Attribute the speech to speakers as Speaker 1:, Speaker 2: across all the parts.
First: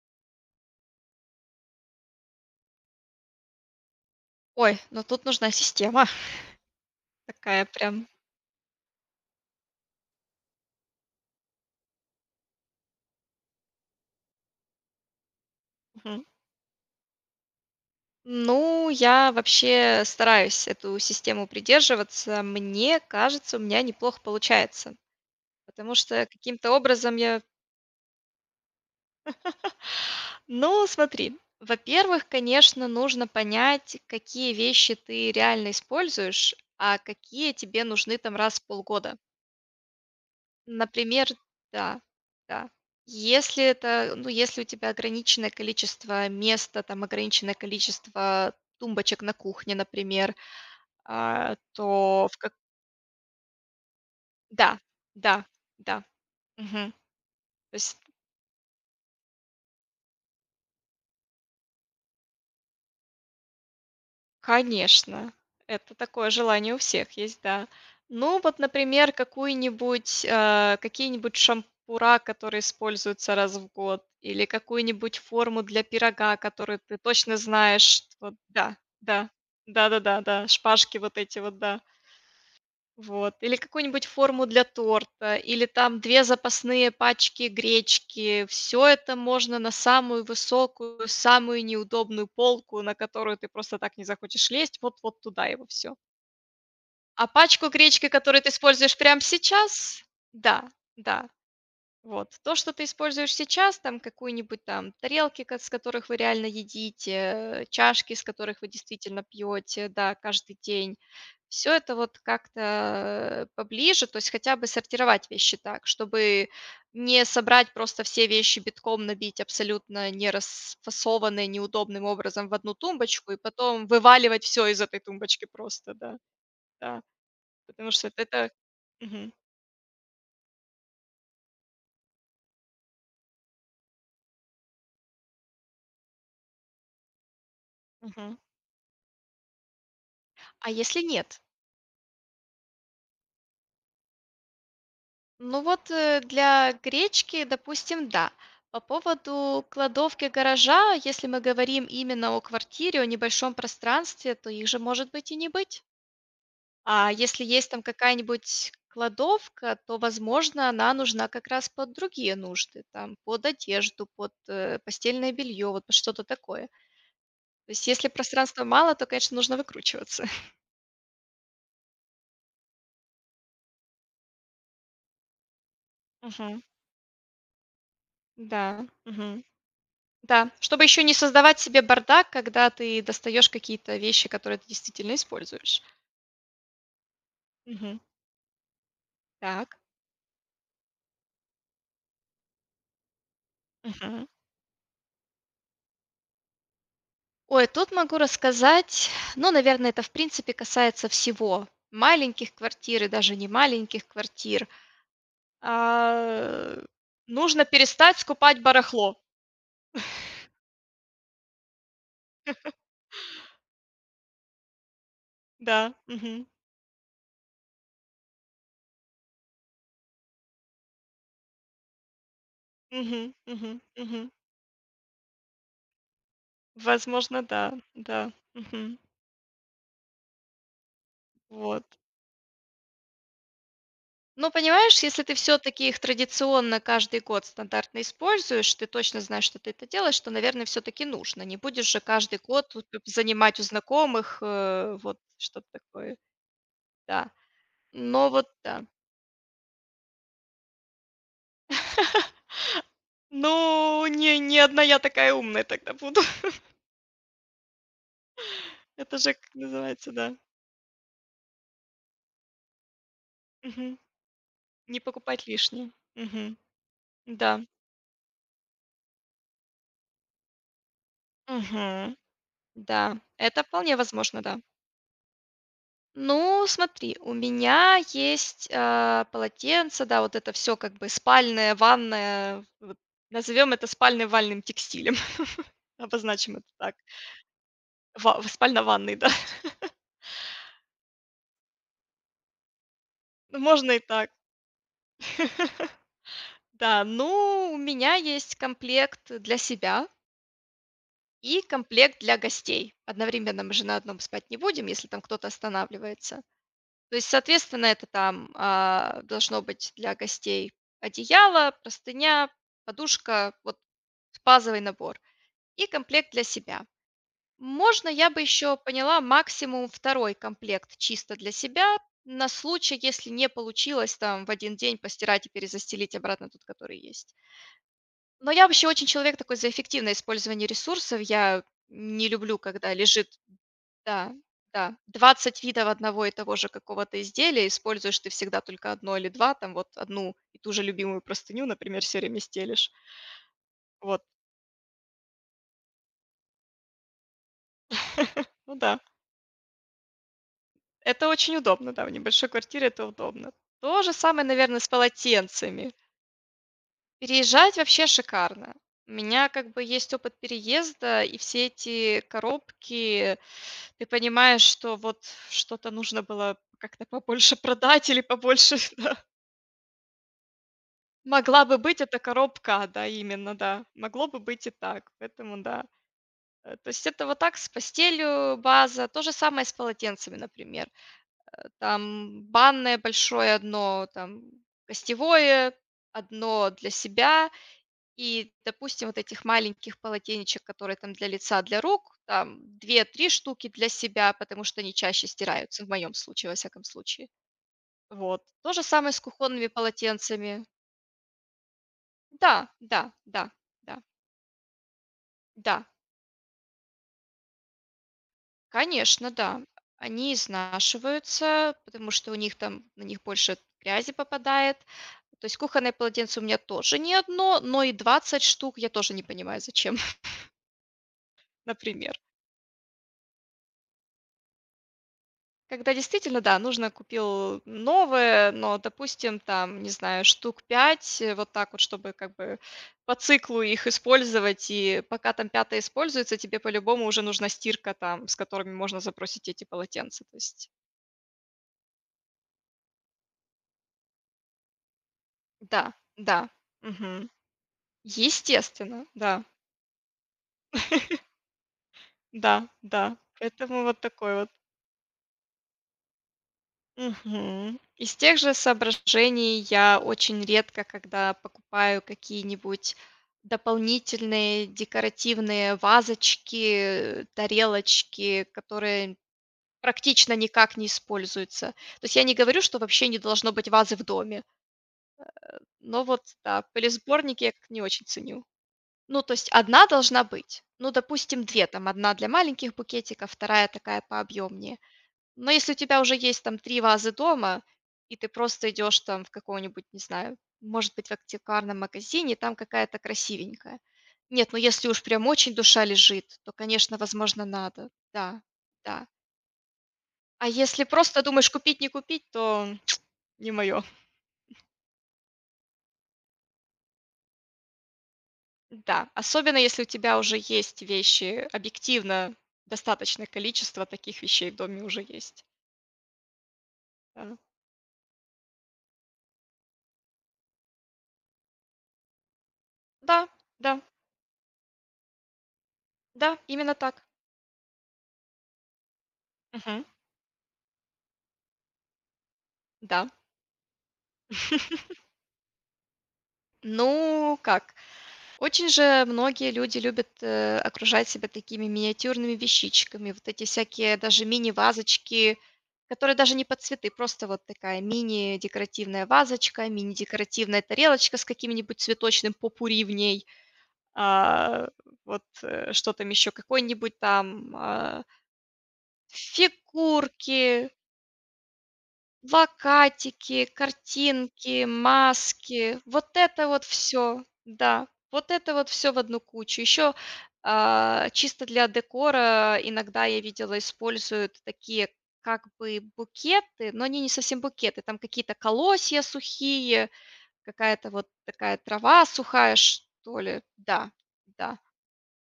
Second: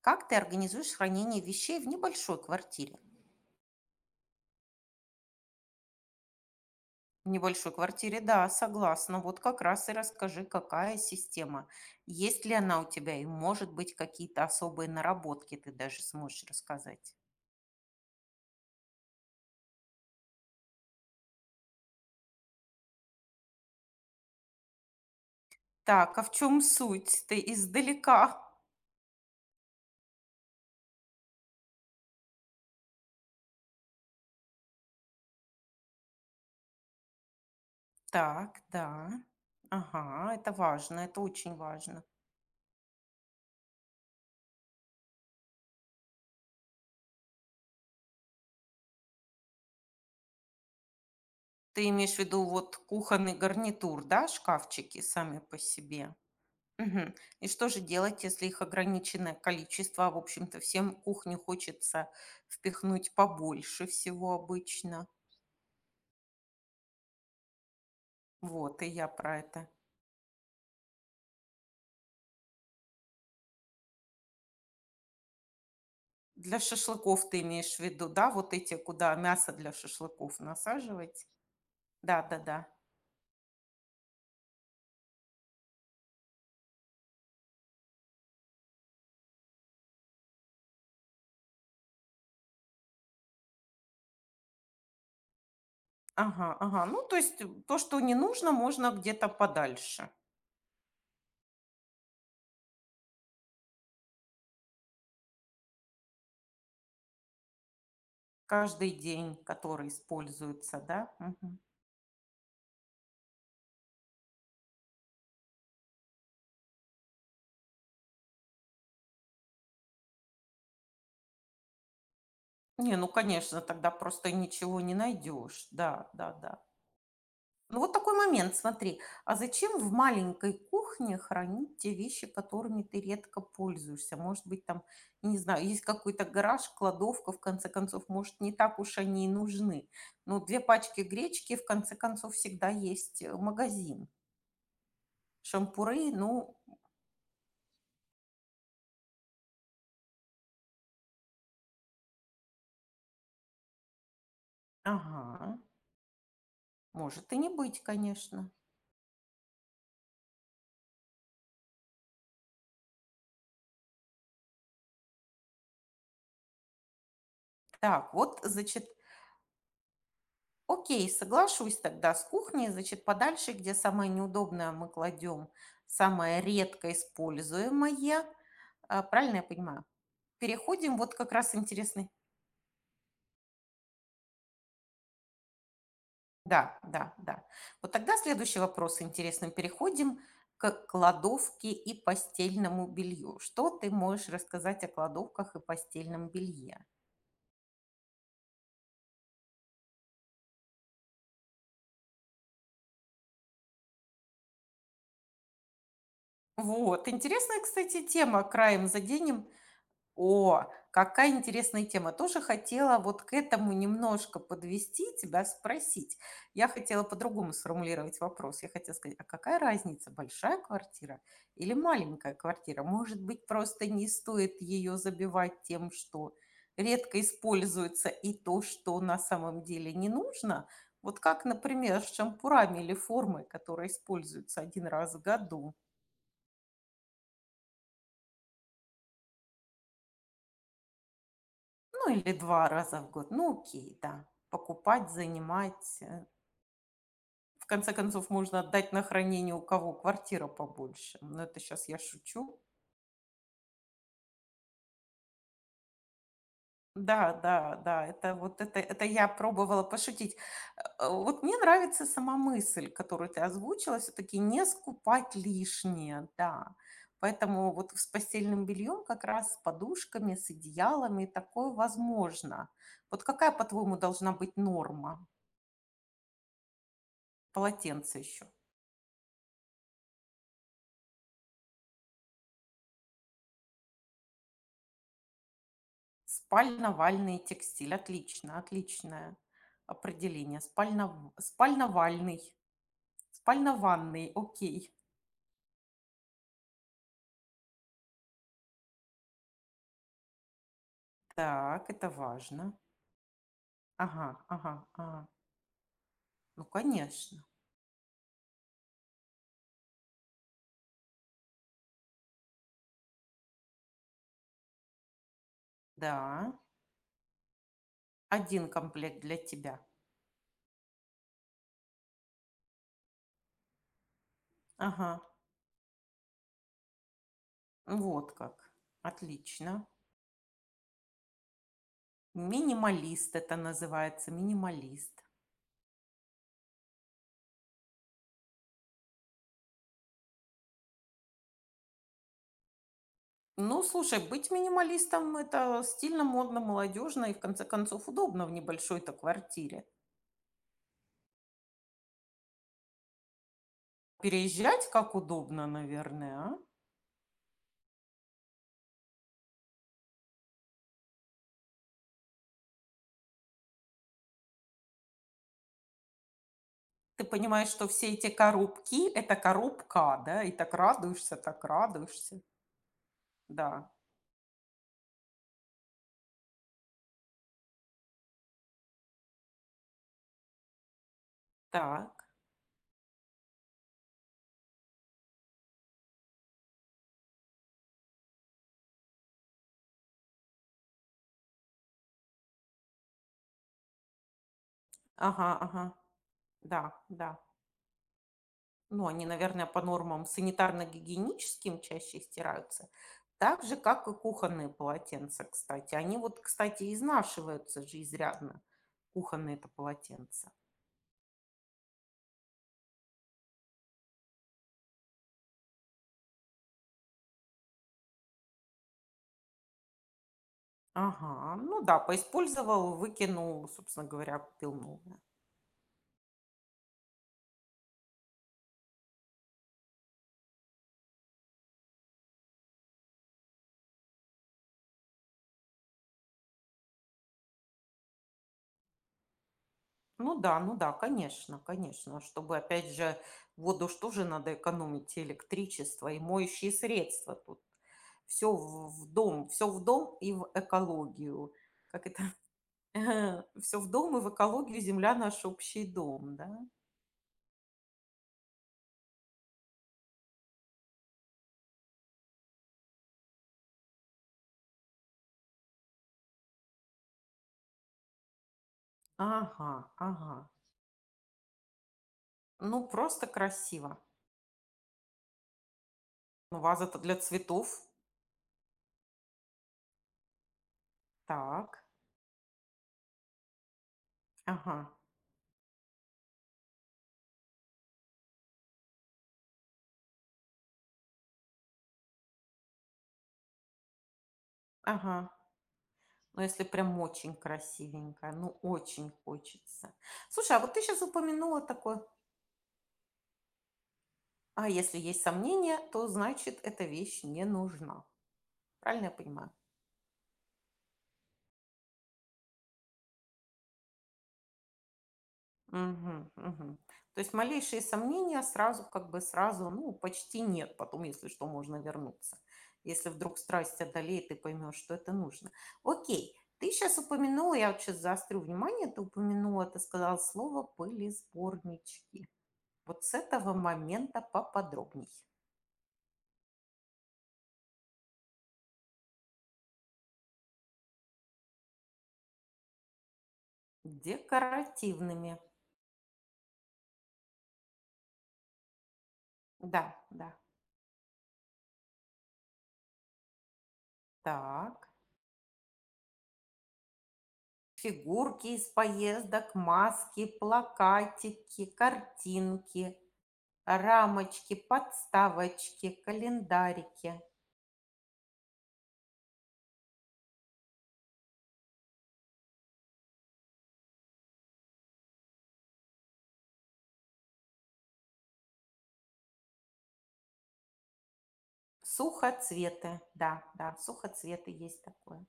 Speaker 1: Как ты организуешь хранение вещей в небольшой квартире?
Speaker 2: Ой, ну тут нужна система
Speaker 1: В
Speaker 2: такая
Speaker 1: небольшой
Speaker 2: прям.
Speaker 1: квартире, да, согласна. Вот как раз и расскажи, какая система, есть ли она у тебя и, может быть, какие-то особые наработки ты даже
Speaker 2: Мгм.
Speaker 1: сможешь рассказать.
Speaker 2: Ну, я вообще стараюсь эту систему придерживаться. Мне кажется, у меня неплохо получается, потому
Speaker 1: Так, а
Speaker 2: что
Speaker 1: в чем
Speaker 2: каким-то образом
Speaker 1: суть? Ты
Speaker 2: я…
Speaker 1: издалека.
Speaker 2: Ну, смотри, во-первых, конечно, нужно понять, какие вещи ты реально используешь, а какие тебе нужны там раз
Speaker 1: Так,
Speaker 2: в
Speaker 1: да.
Speaker 2: полгода.
Speaker 1: Ага, это важно, это
Speaker 2: Например,
Speaker 1: очень
Speaker 2: да,
Speaker 1: важно.
Speaker 2: да. Если это, ну, если у тебя ограниченное количество места, там ограниченное количество тумбочек на кухне, например,
Speaker 1: Ты имеешь в
Speaker 2: то в
Speaker 1: виду
Speaker 2: как…
Speaker 1: вот кухонный гарнитур, да,
Speaker 2: Да,
Speaker 1: шкафчики сами
Speaker 2: да,
Speaker 1: по
Speaker 2: да.
Speaker 1: себе?
Speaker 2: Мгм.
Speaker 1: Мгм. И что
Speaker 2: То
Speaker 1: же
Speaker 2: есть…
Speaker 1: делать, если их ограниченное количество? В общем-то, всем кухню хочется впихнуть побольше всего обычно.
Speaker 2: Конечно, это такое желание у всех есть, да. Ну вот,
Speaker 1: Вот, и я
Speaker 2: например,
Speaker 1: про это.
Speaker 2: какую-нибудь, какие-нибудь шампура, которые используются раз в год, или какую-нибудь форму для пирога,
Speaker 1: Для
Speaker 2: которую ты
Speaker 1: шашлыков
Speaker 2: точно
Speaker 1: ты имеешь в
Speaker 2: знаешь.
Speaker 1: виду, да?
Speaker 2: Вот,
Speaker 1: Вот эти,
Speaker 2: да,
Speaker 1: куда
Speaker 2: да,
Speaker 1: мясо для
Speaker 2: да-да-да, да,
Speaker 1: шашлыков
Speaker 2: да, да, шпажки вот
Speaker 1: насаживать?
Speaker 2: эти вот, да.
Speaker 1: Да, да, да.
Speaker 2: Вот. Или какую-нибудь форму для торта, или там 2 запасные пачки гречки. Все это можно на самую высокую, самую неудобную полку, на которую ты просто так не захочешь лезть, вот туда его все.
Speaker 1: Ага, ага. Ну, то
Speaker 2: А
Speaker 1: есть
Speaker 2: пачку
Speaker 1: то, что
Speaker 2: гречки,
Speaker 1: не
Speaker 2: которую ты
Speaker 1: нужно, можно
Speaker 2: используешь прямо
Speaker 1: где-то
Speaker 2: сейчас…
Speaker 1: подальше.
Speaker 2: Да, да. Вот. То, что ты используешь сейчас, там какую-нибудь там тарелки, ко- с которых вы реально едите, чашки, с которых вы
Speaker 1: Каждый
Speaker 2: действительно
Speaker 1: день, который
Speaker 2: пьете, да, каждый
Speaker 1: используется,
Speaker 2: день,
Speaker 1: да? Мгм.
Speaker 2: все это вот как-то поближе, то есть хотя бы сортировать вещи так, чтобы не собрать просто все вещи битком, набить абсолютно не расфасованные, неудобным образом в одну
Speaker 1: Не, ну,
Speaker 2: тумбочку и
Speaker 1: конечно,
Speaker 2: потом
Speaker 1: тогда просто
Speaker 2: вываливать все
Speaker 1: ничего
Speaker 2: из
Speaker 1: не
Speaker 2: этой тумбочки
Speaker 1: найдешь.
Speaker 2: просто,
Speaker 1: Да,
Speaker 2: да,
Speaker 1: да, да.
Speaker 2: да,
Speaker 1: Ну,
Speaker 2: потому
Speaker 1: вот
Speaker 2: что
Speaker 1: такой
Speaker 2: это…
Speaker 1: момент, смотри.
Speaker 2: Мгм,
Speaker 1: А зачем в маленькой кухне хранить те вещи, которыми ты редко пользуешься? Может быть, там, не знаю, есть какой-то гараж, кладовка, в конце концов,
Speaker 2: мгм.
Speaker 1: может, не так уж они и нужны. Но две
Speaker 2: А
Speaker 1: пачки
Speaker 2: если нет?
Speaker 1: гречки, в конце концов, всегда есть магазин.
Speaker 2: Ну вот,
Speaker 1: Шампуры, ну,
Speaker 2: для гречки, допустим, да. По поводу кладовки гаража, если мы говорим именно о квартире, о небольшом пространстве, то их же может быть и не
Speaker 1: ага,
Speaker 2: быть. А
Speaker 1: может и
Speaker 2: если
Speaker 1: не
Speaker 2: есть
Speaker 1: быть,
Speaker 2: там
Speaker 1: конечно.
Speaker 2: какая-нибудь кладовка, то, возможно, она нужна как раз под другие нужды, там, под одежду, под постельное белье, вот под что-то такое. То есть, если
Speaker 1: Так, вот,
Speaker 2: пространства
Speaker 1: значит,
Speaker 2: мало, то, конечно, нужно выкручиваться.
Speaker 1: окей, соглашусь тогда с кухней. Значит, подальше, где самое неудобное, мы кладем самое
Speaker 2: Мгм.
Speaker 1: редко используемое.
Speaker 2: Да.
Speaker 1: Правильно я
Speaker 2: Мгм.
Speaker 1: понимаю?
Speaker 2: Да, чтобы
Speaker 1: Переходим,
Speaker 2: еще
Speaker 1: вот
Speaker 2: не
Speaker 1: как раз
Speaker 2: создавать себе
Speaker 1: интересный.
Speaker 2: бардак, когда ты достаешь какие-то вещи, которые ты действительно используешь.
Speaker 1: Да, да, да. Вот
Speaker 2: Мгм.
Speaker 1: тогда следующий вопрос интересный.
Speaker 2: Так.
Speaker 1: Переходим к кладовке и постельному белью. Что ты
Speaker 2: Мгм.
Speaker 1: можешь рассказать о кладовках и постельном белье?
Speaker 2: Ой, тут могу рассказать, ну, наверное, это в принципе касается всего. Маленьких квартир и даже не маленьких квартир. А,
Speaker 1: Вот, интересная,
Speaker 2: нужно
Speaker 1: кстати,
Speaker 2: перестать
Speaker 1: тема.
Speaker 2: скупать
Speaker 1: Краем
Speaker 2: барахло.
Speaker 1: заденем. О, какая интересная тема. Тоже хотела вот к этому немножко подвести тебя,
Speaker 2: Да.
Speaker 1: спросить.
Speaker 2: Мгм.
Speaker 1: Я хотела по-другому сформулировать вопрос. Я хотела сказать, а какая разница, большая квартира или маленькая квартира? Может
Speaker 2: Мгм.
Speaker 1: быть,
Speaker 2: Мгм.
Speaker 1: просто не
Speaker 2: Мгм.
Speaker 1: стоит ее забивать тем, что редко
Speaker 2: Возможно, да.
Speaker 1: используется
Speaker 2: Да.
Speaker 1: и то,
Speaker 2: Мгм.
Speaker 1: что на самом деле не нужно? Вот как,
Speaker 2: Вот.
Speaker 1: например, с шампурами или формой, которые
Speaker 2: Ну,
Speaker 1: используются один
Speaker 2: понимаешь,
Speaker 1: раз в
Speaker 2: если ты все
Speaker 1: году.
Speaker 2: таки их традиционно каждый год стандартно используешь, ты точно знаешь, что ты это делаешь, то, наверное, все таки нужно. Не будешь же
Speaker 1: Ну, или
Speaker 2: каждый
Speaker 1: 2
Speaker 2: год тут
Speaker 1: раза в год.
Speaker 2: занимать
Speaker 1: Ну,
Speaker 2: у
Speaker 1: окей, да.
Speaker 2: знакомых,
Speaker 1: Покупать,
Speaker 2: вот что-то
Speaker 1: занимать.
Speaker 2: такое, да.
Speaker 1: В конце концов,
Speaker 2: Но вот
Speaker 1: можно
Speaker 2: да.
Speaker 1: отдать на хранение, у кого квартира побольше. Но это сейчас я шучу.
Speaker 2: Ну, не одна я такая умная тогда буду.
Speaker 1: Да, да, да, это вот это
Speaker 2: Это
Speaker 1: я
Speaker 2: же, как
Speaker 1: пробовала
Speaker 2: называется,
Speaker 1: пошутить.
Speaker 2: да.
Speaker 1: Вот мне нравится сама мысль, которую ты озвучила,
Speaker 2: Мгм.
Speaker 1: все-таки не
Speaker 2: Не
Speaker 1: скупать
Speaker 2: покупать лишнее.
Speaker 1: лишнее,
Speaker 2: Мгм.
Speaker 1: да.
Speaker 2: Да.
Speaker 1: Поэтому вот с постельным бельем, как раз с подушками, с одеялами такое
Speaker 2: Мгм.
Speaker 1: возможно.
Speaker 2: Да,
Speaker 1: Вот какая,
Speaker 2: это вполне
Speaker 1: по-твоему, должна
Speaker 2: возможно,
Speaker 1: быть
Speaker 2: да.
Speaker 1: норма?
Speaker 2: Ну, смотри, у меня
Speaker 1: Полотенце еще.
Speaker 2: есть, полотенце, да, вот это все как бы спальное, ванное. Вот назовем это спально-вальным текстилем, обозначим это так.
Speaker 1: Спальновальный текстиль.
Speaker 2: Ва
Speaker 1: Отлично,
Speaker 2: спально-ванный, да.
Speaker 1: отличное определение. Спальнов спальновальный,
Speaker 2: Ну, можно и так.
Speaker 1: спальнованный, окей.
Speaker 2: Да, ну, у меня есть комплект для себя и
Speaker 1: Так, это
Speaker 2: комплект для
Speaker 1: важно.
Speaker 2: гостей. Одновременно мы же на одном
Speaker 1: Ага,
Speaker 2: спать не
Speaker 1: ага,
Speaker 2: будем, если там
Speaker 1: ага.
Speaker 2: кто-то останавливается.
Speaker 1: Ну,
Speaker 2: То есть,
Speaker 1: конечно.
Speaker 2: соответственно, это там, должно быть для гостей одеяло, простыня, подушка, вот базовый набор и комплект для
Speaker 1: Да,
Speaker 2: себя. Можно, я бы
Speaker 1: один
Speaker 2: еще
Speaker 1: комплект
Speaker 2: поняла,
Speaker 1: для тебя.
Speaker 2: максимум второй комплект чисто для себя на случай, если не получилось там в один день
Speaker 1: Ага,
Speaker 2: постирать и перезастелить обратно тот, который есть.
Speaker 1: вот
Speaker 2: Но я
Speaker 1: как.
Speaker 2: вообще очень человек такой за
Speaker 1: Отлично.
Speaker 2: эффективное использование ресурсов. Я не люблю, когда
Speaker 1: Минималист
Speaker 2: лежит…
Speaker 1: это называется,
Speaker 2: Да, да.
Speaker 1: минималист.
Speaker 2: 20 видов одного и того же какого-то изделия, используешь ты всегда только одно или 2, там вот одну и ту же любимую простыню, например, всё время стелишь.
Speaker 1: Ну, слушай,
Speaker 2: Вот,
Speaker 1: быть минималистом — это стильно, модно, молодежно и, в конце концов, удобно в
Speaker 2: ну да,
Speaker 1: небольшой-то квартире.
Speaker 2: это очень удобно, да, в небольшой квартире это удобно. То же самое, наверное, с
Speaker 1: Переезжать как удобно,
Speaker 2: полотенцами.
Speaker 1: наверное, а?
Speaker 2: Переезжать вообще шикарно. У меня как бы есть опыт переезда, и все эти коробки, ты понимаешь, что вот что-то нужно было как-то
Speaker 1: Ты
Speaker 2: побольше
Speaker 1: понимаешь, что
Speaker 2: продать
Speaker 1: все
Speaker 2: или
Speaker 1: эти
Speaker 2: побольше…
Speaker 1: коробки — это коробка, да, и так радуешься, так
Speaker 2: Могла бы быть эта
Speaker 1: радуешься.
Speaker 2: коробка, да, именно, да.
Speaker 1: Да,
Speaker 2: Могло бы быть и так, поэтому да. То есть это вот так с постелью база. То же самое с полотенцами, например.
Speaker 1: так.
Speaker 2: Там банное большое одно, там гостевое, одно для себя и, допустим, вот этих маленьких полотенечек, которые там для лица, для рук, там две-три штуки для себя, потому что они чаще
Speaker 1: Ага, ага.
Speaker 2: стираются, в моем случае, во
Speaker 1: Да,
Speaker 2: всяком случае.
Speaker 1: да.
Speaker 2: Вот. То же
Speaker 1: Ну,
Speaker 2: самое с
Speaker 1: они, наверное,
Speaker 2: кухонными
Speaker 1: по нормам
Speaker 2: полотенцами.
Speaker 1: санитарно-гигиеническим чаще
Speaker 2: Да,
Speaker 1: стираются.
Speaker 2: да, да,
Speaker 1: Так же,
Speaker 2: да,
Speaker 1: как и кухонные полотенца,
Speaker 2: да.
Speaker 1: кстати. Они вот, кстати, изнашиваются же изрядно,
Speaker 2: Конечно, да.
Speaker 1: кухонные-то
Speaker 2: Они
Speaker 1: полотенца.
Speaker 2: изнашиваются, потому что у них там, на них больше грязи попадает. То есть кухонное полотенце у меня тоже не одно, но и 20 штук я тоже не понимаю, зачем,
Speaker 1: Ага, ну да,
Speaker 2: например.
Speaker 1: поиспользовал, выкинул, собственно говоря, купил новое.
Speaker 2: Когда действительно, да, нужно купил новое, но, допустим, там, не знаю, штук 5, вот так вот, чтобы как бы по циклу их использовать, и пока там пятое используется, тебе по-любому уже нужна стирка там, с которыми можно забросить эти полотенца. То
Speaker 1: Ну да,
Speaker 2: есть,
Speaker 1: ну да, конечно, конечно. Чтобы, опять же, воду что же надо экономить, и
Speaker 2: да,
Speaker 1: электричество, и
Speaker 2: да.
Speaker 1: моющие
Speaker 2: Мгм.
Speaker 1: средства тут. Все в
Speaker 2: Естественно, да,
Speaker 1: дом, все в дом и в экологию. Как это?
Speaker 2: да, да.
Speaker 1: Все
Speaker 2: Поэтому
Speaker 1: в
Speaker 2: вот
Speaker 1: дом и в
Speaker 2: такой вот.
Speaker 1: экологию, земля наш общий дом, да?
Speaker 2: Мгм. Из тех же соображений я очень редко, когда покупаю какие-нибудь дополнительные декоративные вазочки, тарелочки, которые
Speaker 1: Ага, ага.
Speaker 2: практично никак не используются. То есть я не говорю, что
Speaker 1: Ну,
Speaker 2: вообще не
Speaker 1: просто
Speaker 2: должно быть
Speaker 1: красиво.
Speaker 2: вазы в доме, но вот,
Speaker 1: Ну,
Speaker 2: да,
Speaker 1: ваза-то для
Speaker 2: пылесборники я как
Speaker 1: цветов.
Speaker 2: не очень ценю. Ну, то есть одна должна быть. Ну, допустим, 2
Speaker 1: Так,
Speaker 2: там: одна для маленьких букетиков, вторая такая
Speaker 1: ага,
Speaker 2: пообъёмнее. Но если у тебя уже есть там 3 вазы дома, и ты просто идешь там в каком нибудь не знаю, может быть, в антикварном магазине, там какая-то красивенькая. Нет, ну если уж
Speaker 1: ага.
Speaker 2: прям очень душа лежит,
Speaker 1: Ну,
Speaker 2: то,
Speaker 1: если
Speaker 2: конечно,
Speaker 1: прям очень
Speaker 2: возможно, надо.
Speaker 1: красивенькая,
Speaker 2: Да,
Speaker 1: ну,
Speaker 2: да.
Speaker 1: очень хочется.
Speaker 2: А
Speaker 1: Слушай, а вот ты
Speaker 2: если
Speaker 1: сейчас
Speaker 2: просто думаешь
Speaker 1: упомянула
Speaker 2: купить, не
Speaker 1: такое.
Speaker 2: купить, то… не мое.
Speaker 1: А если есть сомнения, то значит эта вещь не нужна. Правильно
Speaker 2: Да,
Speaker 1: я понимаю?
Speaker 2: особенно если у тебя уже есть вещи, объективно достаточное количество таких вещей в доме уже есть.
Speaker 1: Мгм, мгм. То есть
Speaker 2: Да,
Speaker 1: малейшие сомнения сразу, как бы сразу, ну, почти нет. Потом, если что, можно вернуться. Если
Speaker 2: да,
Speaker 1: вдруг страсть
Speaker 2: да,
Speaker 1: одолеет, ты поймешь, что это нужно. Окей,
Speaker 2: да,
Speaker 1: ты
Speaker 2: именно
Speaker 1: сейчас
Speaker 2: так.
Speaker 1: упомянула, я вот сейчас заострю внимание, ты упомянула, ты
Speaker 2: Мгм.
Speaker 1: сказала слово пылесборнички. Вот
Speaker 2: Да.
Speaker 1: с этого момента поподробней.
Speaker 2: Ну, как? Очень же многие люди любят окружать себя такими миниатюрными вещичками, вот эти всякие даже мини-вазочки,
Speaker 1: Декоративными.
Speaker 2: которые даже не под цветы, просто вот такая мини-декоративная вазочка,
Speaker 1: Да, да.
Speaker 2: мини-декоративная тарелочка с каким-нибудь цветочным попури в ней. А,
Speaker 1: Так.
Speaker 2: вот, что там еще? Какой-нибудь там,
Speaker 1: Фигурки из поездок, маски,
Speaker 2: фигурки,
Speaker 1: плакатики, картинки,
Speaker 2: плакатики,
Speaker 1: рамочки,
Speaker 2: картинки, маски.
Speaker 1: подставочки,
Speaker 2: Вот это вот
Speaker 1: календарики.
Speaker 2: все да, вот это вот все в одну кучу. Еще, чисто для декора иногда я видела, используют такие как бы букеты, но они не совсем букеты, там какие-то колосья сухие, какая-то вот такая трава сухая,
Speaker 1: Сухоцветы,
Speaker 2: что ли.
Speaker 1: да, да,
Speaker 2: Да,
Speaker 1: сухоцветы
Speaker 2: да.
Speaker 1: есть такое.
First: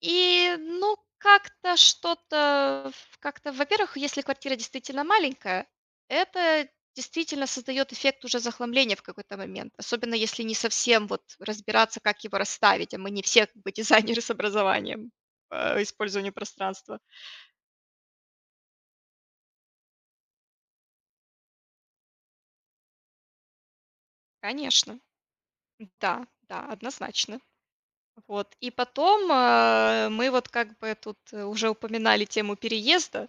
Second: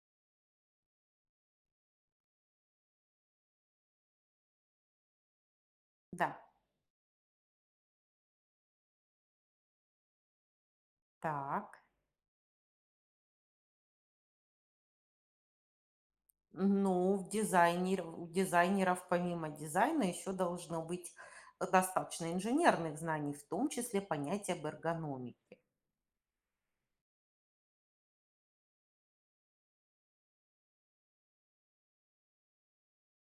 Speaker 2: И, ну, как-то что-то, в- как-то, во-первых, если квартира действительно маленькая,
Speaker 1: Да,
Speaker 2: это действительно создает эффект уже захламления в какой-то момент, особенно если не совсем вот
Speaker 1: так.
Speaker 2: разбираться, как его расставить, а мы не все как бы дизайнеры с образованием по использованию пространства.
Speaker 1: Ну, в дизайнер, у дизайнеров помимо дизайна еще должно быть достаточно инженерных знаний, в том числе понятие об
Speaker 2: Конечно,
Speaker 1: эргономике.
Speaker 2: да, да, однозначно. Вот. И потом мы вот как бы тут уже упоминали тему переезда.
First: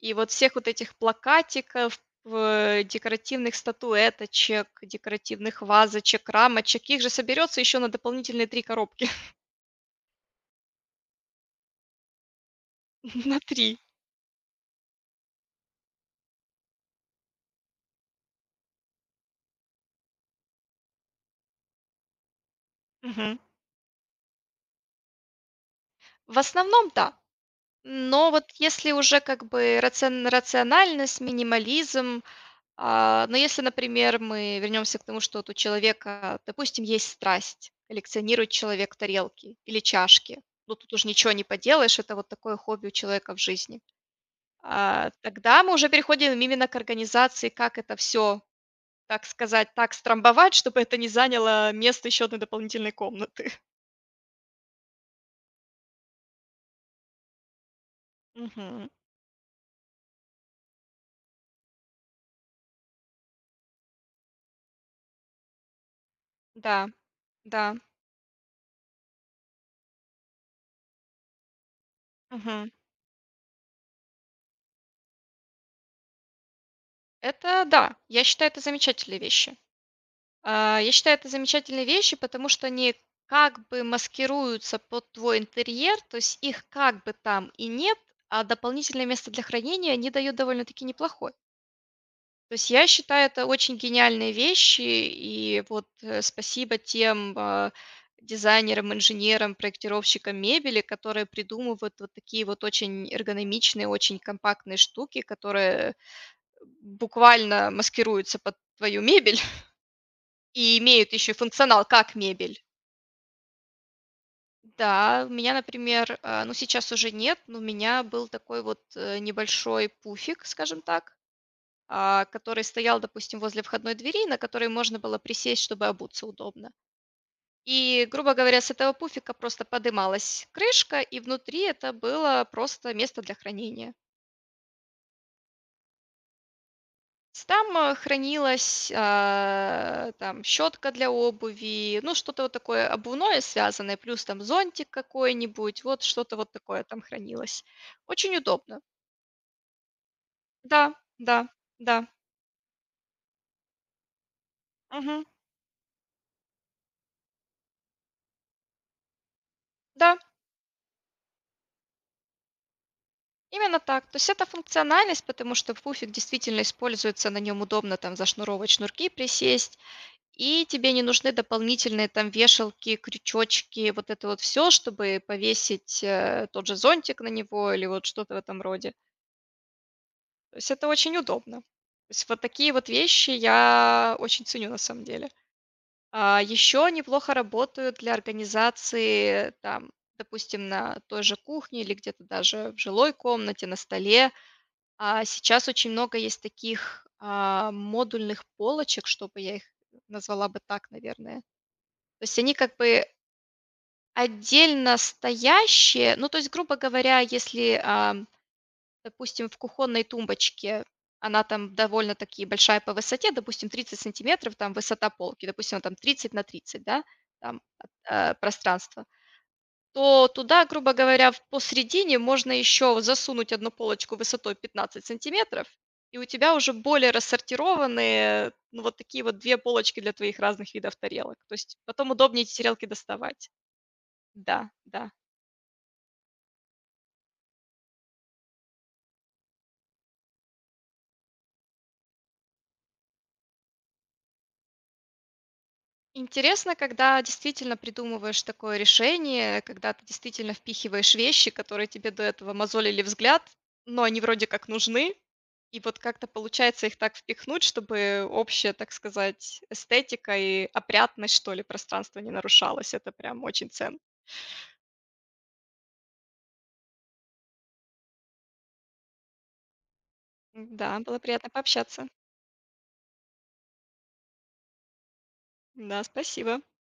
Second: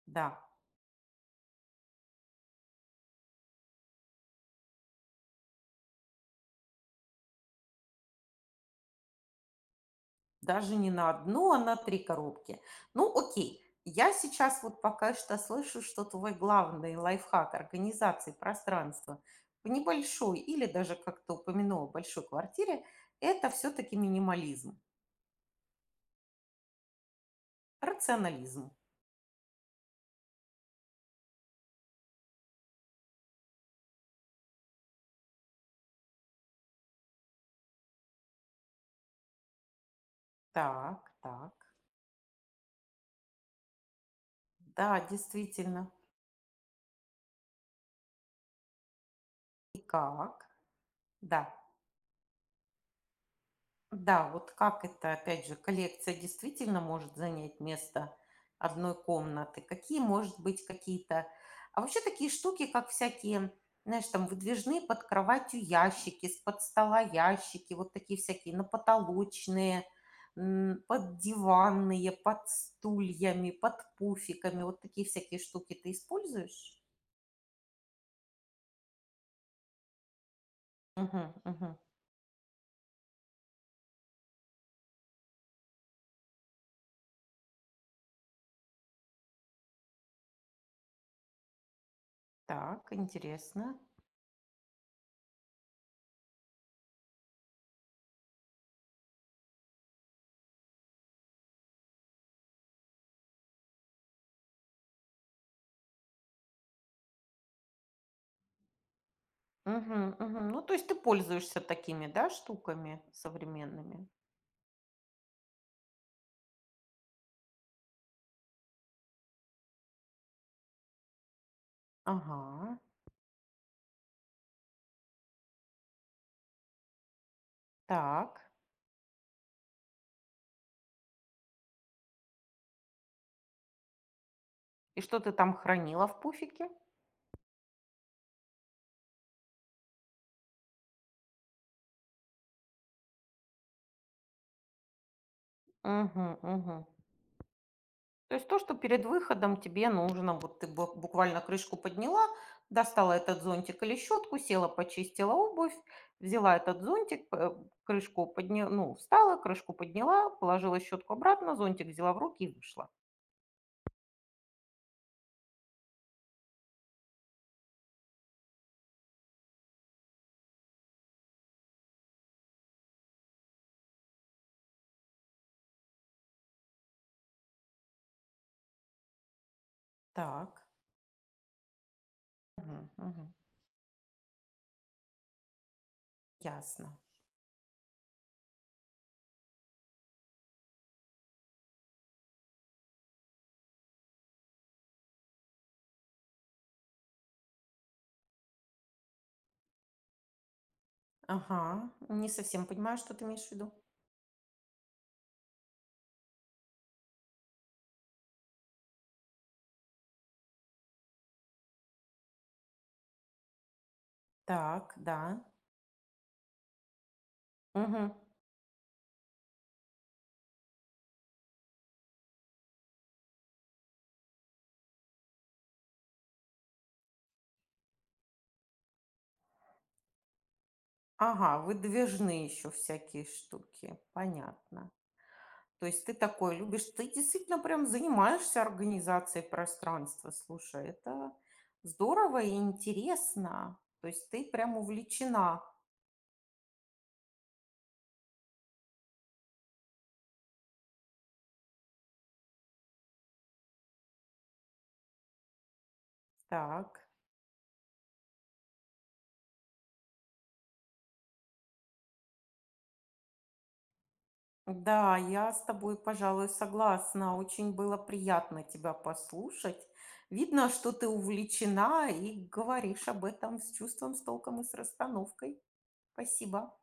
Speaker 2: И
Speaker 1: Да,
Speaker 2: вот всех вот этих плакатиков, декоративных статуэточек, декоративных вазочек, рамочек, их же соберется еще на дополнительные 3 коробки.
Speaker 1: даже не на одну, а на 3 коробки. Ну,
Speaker 2: На
Speaker 1: окей.
Speaker 2: три.
Speaker 1: Я сейчас вот пока что слышу, что твой главный лайфхак организации пространства в небольшой или даже, как ты упомянула, большой квартире,
Speaker 2: Мгм.
Speaker 1: это все-таки минимализм,
Speaker 2: В основном, да. Но вот
Speaker 1: рационализм.
Speaker 2: если уже как бы рациональность, минимализм, но если, например, мы вернемся к тому, что вот у человека, допустим, есть страсть, коллекционирует человек тарелки или чашки, ну тут уже
Speaker 1: Так,
Speaker 2: ничего не
Speaker 1: так.
Speaker 2: поделаешь, это вот такое хобби у человека в жизни.
Speaker 1: Да,
Speaker 2: Тогда мы уже
Speaker 1: действительно.
Speaker 2: переходим именно к организации, как это все, так сказать,
Speaker 1: И
Speaker 2: так
Speaker 1: как?
Speaker 2: страмбовать, чтобы это не
Speaker 1: Да.
Speaker 2: заняло место еще одной дополнительной комнаты.
Speaker 1: Да, вот как это, опять же, коллекция действительно может занять место
Speaker 2: Мгм.
Speaker 1: одной комнаты? Какие, может быть, какие-то… А вообще такие штуки, как всякие, знаешь, там выдвижные под кроватью ящики, с-под
Speaker 2: Да,
Speaker 1: стола
Speaker 2: да.
Speaker 1: ящики, вот такие всякие напотолочные, м, под диванные, под
Speaker 2: Мгм.
Speaker 1: стульями, под пуфиками, вот такие всякие штуки ты используешь?
Speaker 2: Это да, я считаю, это замечательные вещи.
Speaker 1: Угу, угу.
Speaker 2: Потому что они как бы маскируются под твой интерьер, то есть их как бы там и нет, а дополнительное место для хранения они дают довольно-таки неплохое. То есть
Speaker 1: Так,
Speaker 2: я считаю, это очень
Speaker 1: интересно.
Speaker 2: гениальные вещи, и вот, спасибо тем, дизайнерам, инженерам, проектировщикам мебели, которые придумывают вот такие вот очень эргономичные, очень компактные штуки, которые буквально маскируются под твою мебель
Speaker 1: Мгм, мгм. Ну, то
Speaker 2: и
Speaker 1: есть ты
Speaker 2: имеют еще
Speaker 1: пользуешься
Speaker 2: функционал
Speaker 1: такими,
Speaker 2: как
Speaker 1: да,
Speaker 2: мебель.
Speaker 1: штуками современными?
Speaker 2: Да, у меня, например, ну сейчас уже нет, но у меня был такой вот небольшой пуфик, скажем так, который
Speaker 1: Ага,
Speaker 2: стоял, допустим, возле входной двери, на которой можно было присесть, чтобы обуться удобно. И, грубо
Speaker 1: так.
Speaker 2: говоря, с этого пуфика просто подымалась крышка, и внутри это было просто место для хранения.
Speaker 1: И что ты там хранила в пуфике?
Speaker 2: С- там хранилась, там щетка для обуви, ну что-то вот такое обувное связанное, плюс там зонтик какой-нибудь, вот
Speaker 1: Мгм,
Speaker 2: что-то вот
Speaker 1: мгм.
Speaker 2: такое там хранилось.
Speaker 1: То
Speaker 2: Очень
Speaker 1: есть то, что
Speaker 2: удобно.
Speaker 1: перед выходом тебе нужно, вот ты
Speaker 2: Да, да,
Speaker 1: буквально крышку
Speaker 2: да.
Speaker 1: подняла, достала этот зонтик или щетку, села,
Speaker 2: Мгм.
Speaker 1: почистила обувь, взяла этот зонтик, крышку подняла, ну, встала, крышку
Speaker 2: Да,
Speaker 1: подняла, положила щетку обратно, зонтик взяла в руки и вышла.
Speaker 2: именно так. То есть это функциональность, потому что пуфик действительно используется, на нем удобно там зашнуровать шнурки, присесть, и тебе не нужны дополнительные там вешалки, крючочки, вот это вот все, чтобы повесить, тот же зонтик на него или вот что-то в этом роде.
Speaker 1: Так.
Speaker 2: То есть это очень удобно. То есть вот такие вот
Speaker 1: Мгм,
Speaker 2: вещи
Speaker 1: мгм.
Speaker 2: я очень ценю на самом деле. А еще
Speaker 1: Ясно.
Speaker 2: неплохо работают для организации там, допустим, на той же кухне или где-то даже в жилой комнате, на столе, сейчас очень много есть таких, модульных полочек, чтобы я их назвала бы так, наверное.
Speaker 1: Ага,
Speaker 2: То
Speaker 1: не
Speaker 2: есть они
Speaker 1: совсем
Speaker 2: как
Speaker 1: понимаю,
Speaker 2: бы
Speaker 1: что ты имеешь в виду.
Speaker 2: отдельно стоящие. Ну, то есть, грубо говоря, если, допустим, в кухонной тумбочке она там довольно-таки большая по высоте, допустим, 30 сантиметров там
Speaker 1: Так,
Speaker 2: высота
Speaker 1: да.
Speaker 2: полки, допустим, она там 30 на 30, да, там,
Speaker 1: Мгм.
Speaker 2: пространство, то туда, грубо говоря, в посредине можно еще засунуть одну полочку высотой 15 сантиметров, и у тебя уже более рассортированные, ну, вот такие вот 2 полочки для твоих разных видов тарелок. То
Speaker 1: Ага,
Speaker 2: есть потом удобнее
Speaker 1: выдвижные
Speaker 2: эти
Speaker 1: еще
Speaker 2: тарелки
Speaker 1: всякие
Speaker 2: доставать.
Speaker 1: штуки.
Speaker 2: Да,
Speaker 1: Понятно.
Speaker 2: да.
Speaker 1: То есть ты такой любишь. Ты действительно прям занимаешься организацией пространства. Слушай, это здорово и интересно. То есть ты прям увлечена.
Speaker 2: Интересно, когда действительно придумываешь такое решение, когда ты действительно впихиваешь вещи, которые тебе до этого мозолили взгляд, но они вроде как нужны. И вот как-то получается их
Speaker 1: Так.
Speaker 2: так впихнуть, чтобы общая, так сказать, эстетика и опрятность, что ли, пространства не нарушалась. Это прям очень ценно.
Speaker 1: Да, я с тобой, пожалуй, согласна. Очень было приятно тебя послушать. Видно, что
Speaker 2: Да,
Speaker 1: ты
Speaker 2: было приятно пообщаться.
Speaker 1: увлечена и говоришь об этом с чувством, с толком и с расстановкой.
Speaker 2: Да, спасибо.
Speaker 1: Спасибо.